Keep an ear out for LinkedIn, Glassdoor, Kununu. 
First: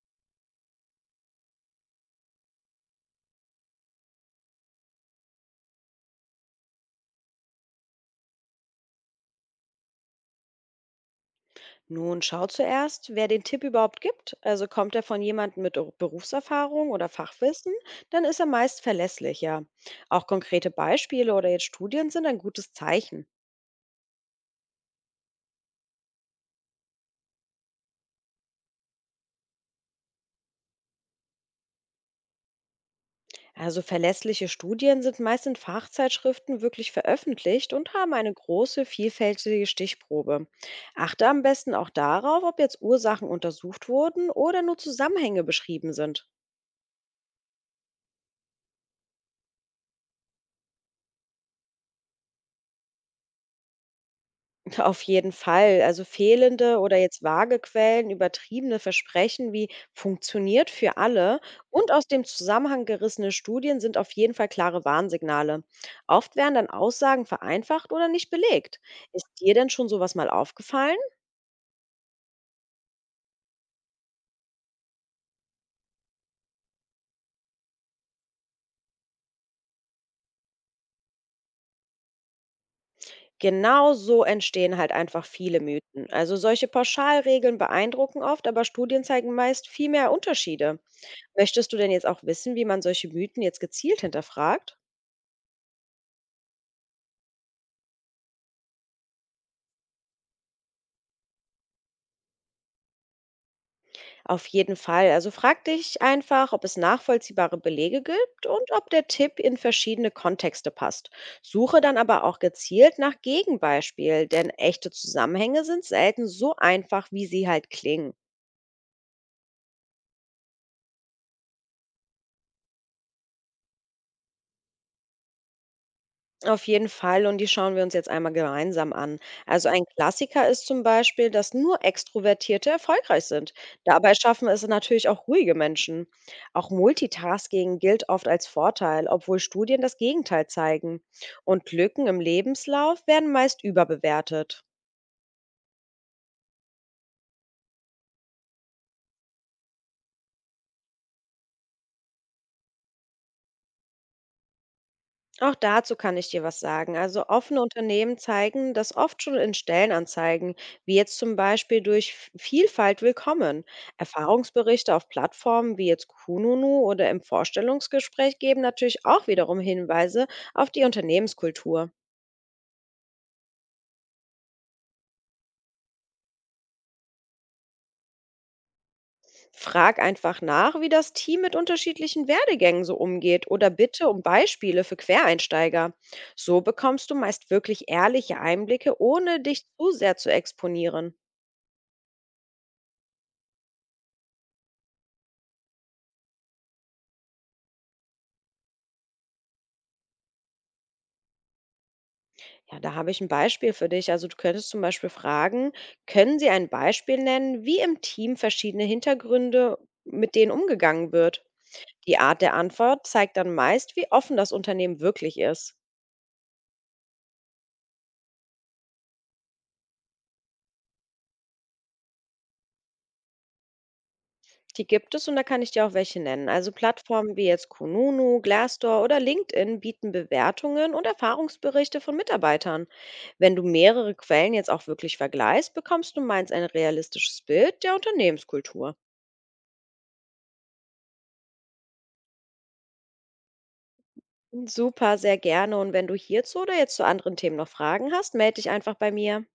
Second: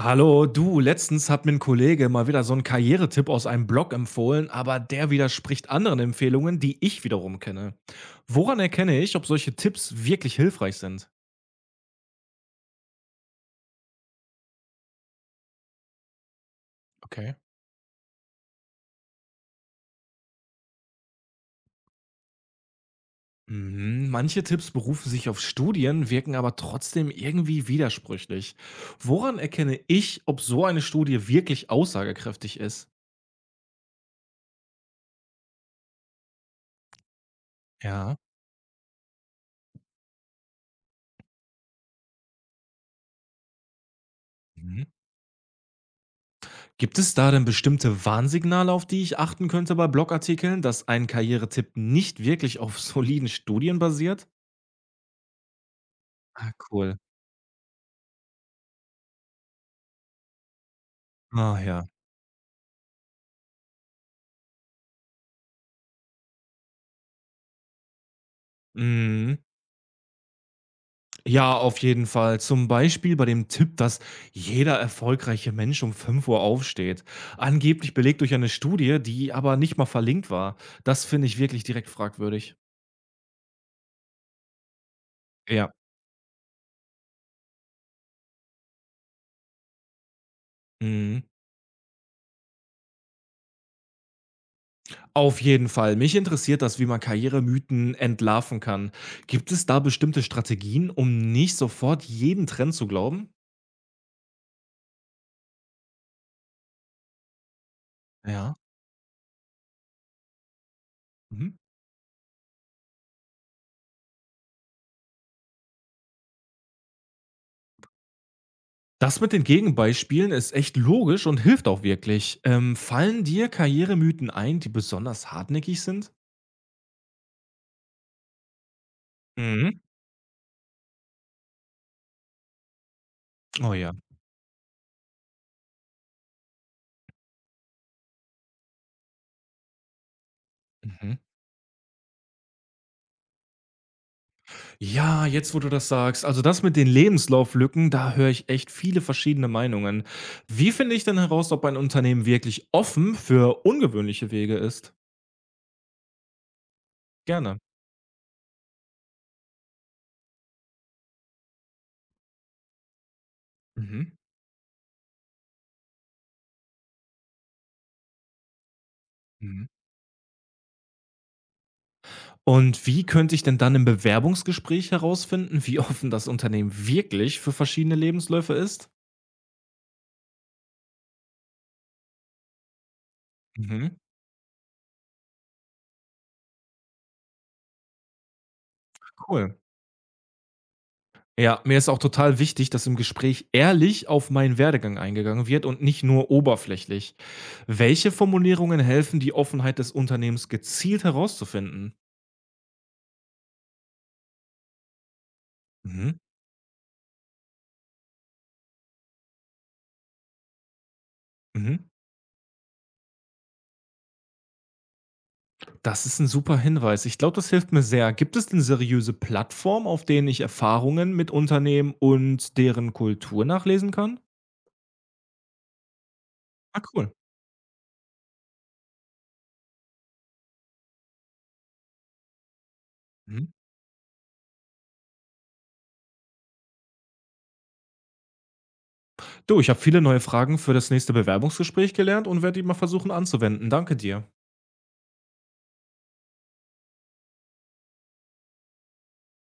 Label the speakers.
Speaker 1: Hallo, du, letztens hat mir ein Kollege mal wieder so einen Karrieretipp aus einem Blog empfohlen, aber der widerspricht anderen Empfehlungen, die ich wiederum kenne. Woran erkenne ich, ob solche Tipps wirklich hilfreich sind?
Speaker 2: Nun schau zuerst, wer den Tipp überhaupt gibt. Also kommt er von jemandem mit Berufserfahrung oder
Speaker 1: Okay.
Speaker 2: Fachwissen, dann ist er meist verlässlicher. Auch konkrete Beispiele oder jetzt Studien sind ein gutes Zeichen.
Speaker 1: Mhm, manche Tipps berufen sich auf Studien, wirken aber trotzdem irgendwie widersprüchlich. Woran erkenne ich, ob so eine Studie wirklich aussagekräftig ist?
Speaker 2: Also verlässliche Studien sind meist in Fachzeitschriften wirklich veröffentlicht und haben
Speaker 1: Ja.
Speaker 2: eine große, vielfältige Stichprobe. Achte am besten auch darauf, ob jetzt Ursachen untersucht wurden oder nur
Speaker 1: Mhm.
Speaker 2: Zusammenhänge beschrieben sind.
Speaker 1: Gibt es da denn bestimmte Warnsignale, auf die ich achten könnte bei Blogartikeln, dass ein Karrieretipp nicht wirklich auf soliden Studien basiert?
Speaker 2: Auf jeden Fall. Also
Speaker 1: Ah,
Speaker 2: fehlende oder
Speaker 1: cool.
Speaker 2: jetzt vage Quellen, übertriebene Versprechen wie funktioniert für alle
Speaker 1: Ah ja.
Speaker 2: und aus dem Zusammenhang gerissene Studien sind auf jeden Fall klare Warnsignale. Oft werden dann Aussagen vereinfacht oder nicht belegt. Ist
Speaker 1: Mhm.
Speaker 2: dir denn schon sowas mal aufgefallen?
Speaker 1: Ja, auf jeden Fall. Zum Beispiel bei dem Tipp, dass jeder erfolgreiche Mensch um 5 Uhr aufsteht. Angeblich belegt durch eine Studie, die aber nicht mal verlinkt war. Das finde ich wirklich direkt fragwürdig.
Speaker 2: Genau so entstehen halt einfach viele
Speaker 1: Ja.
Speaker 2: Mythen. Also solche Pauschalregeln beeindrucken oft, aber Studien zeigen meist viel mehr Unterschiede.
Speaker 1: Mhm.
Speaker 2: Möchtest du denn jetzt auch wissen, wie man solche Mythen jetzt gezielt hinterfragt?
Speaker 1: Auf jeden Fall. Mich interessiert das, wie man Karrieremythen entlarven kann. Gibt es da bestimmte Strategien, um nicht sofort jeden Trend zu glauben?
Speaker 2: Auf jeden Fall. Also frag dich einfach, ob es nachvollziehbare Belege gibt
Speaker 1: Ja.
Speaker 2: und ob der Tipp in verschiedene Kontexte passt.
Speaker 1: Mhm.
Speaker 2: Suche dann aber auch gezielt nach Gegenbeispiel, denn echte Zusammenhänge sind selten so einfach, wie sie halt klingen.
Speaker 1: Das mit den Gegenbeispielen ist echt logisch und hilft auch wirklich. Fallen dir Karrieremythen ein, die besonders hartnäckig sind?
Speaker 2: Auf jeden Fall und die schauen wir uns jetzt einmal gemeinsam an. Also
Speaker 1: Mhm.
Speaker 2: ein Klassiker ist zum Beispiel, dass nur Extrovertierte erfolgreich sind.
Speaker 1: Oh ja.
Speaker 2: Dabei schaffen es natürlich auch ruhige Menschen. Auch Multitasking gilt oft als Vorteil, obwohl Studien das Gegenteil zeigen.
Speaker 1: Mhm.
Speaker 2: Und Lücken im Lebenslauf werden meist überbewertet.
Speaker 1: Ja, jetzt wo du das sagst, also das mit den Lebenslauflücken, da höre ich echt viele verschiedene Meinungen. Wie finde ich denn heraus, ob ein Unternehmen wirklich offen für ungewöhnliche Wege ist?
Speaker 2: Auch dazu kann ich dir was sagen. Also
Speaker 1: Gerne.
Speaker 2: offene Unternehmen zeigen das oft schon in Stellenanzeigen, wie jetzt zum Beispiel durch Vielfalt willkommen.
Speaker 1: Mhm,
Speaker 2: Erfahrungsberichte auf Plattformen wie jetzt Kununu oder im Vorstellungsgespräch geben natürlich auch wiederum
Speaker 1: mhm.
Speaker 2: Hinweise auf die Unternehmenskultur.
Speaker 1: Und wie könnte ich denn dann im Bewerbungsgespräch herausfinden, wie offen das Unternehmen wirklich für verschiedene Lebensläufe ist?
Speaker 2: Frag einfach nach, wie das Team mit unterschiedlichen Werdegängen so umgeht oder
Speaker 1: Mhm,
Speaker 2: bitte um Beispiele für Quereinsteiger. So bekommst du meist wirklich ehrliche Einblicke, ohne
Speaker 1: cool.
Speaker 2: dich zu sehr zu exponieren.
Speaker 1: Ja, mir ist auch total wichtig, dass im Gespräch ehrlich auf meinen Werdegang eingegangen wird und nicht nur oberflächlich. Welche Formulierungen helfen, die Offenheit des Unternehmens gezielt herauszufinden?
Speaker 2: Ja, da habe ich ein Beispiel für dich. Also, du könntest zum Beispiel fragen:
Speaker 1: Mhm.
Speaker 2: „Können Sie ein Beispiel nennen, wie im Team verschiedene Hintergründe mit denen umgegangen wird?“
Speaker 1: Mhm.
Speaker 2: Die Art der Antwort zeigt dann meist, wie offen das Unternehmen wirklich ist.
Speaker 1: Das ist ein super Hinweis. Ich glaube, das hilft mir sehr. Gibt es denn seriöse Plattformen, auf denen ich Erfahrungen mit Unternehmen und deren Kultur nachlesen kann?
Speaker 2: Die gibt es und da kann ich dir auch welche nennen. Also,
Speaker 1: Ah, cool.
Speaker 2: Plattformen wie jetzt Kununu, Glassdoor oder LinkedIn bieten Bewertungen und Erfahrungsberichte von Mitarbeitern.
Speaker 1: Mhm.
Speaker 2: Wenn du mehrere Quellen jetzt auch wirklich vergleichst, bekommst du meist ein realistisches Bild der Unternehmenskultur.
Speaker 1: Du, ich habe viele neue Fragen für das nächste Bewerbungsgespräch gelernt und werde die mal versuchen anzuwenden. Danke dir.
Speaker 2: Super, sehr gerne. Und wenn du hierzu oder jetzt zu anderen Themen noch Fragen hast, melde dich einfach bei mir.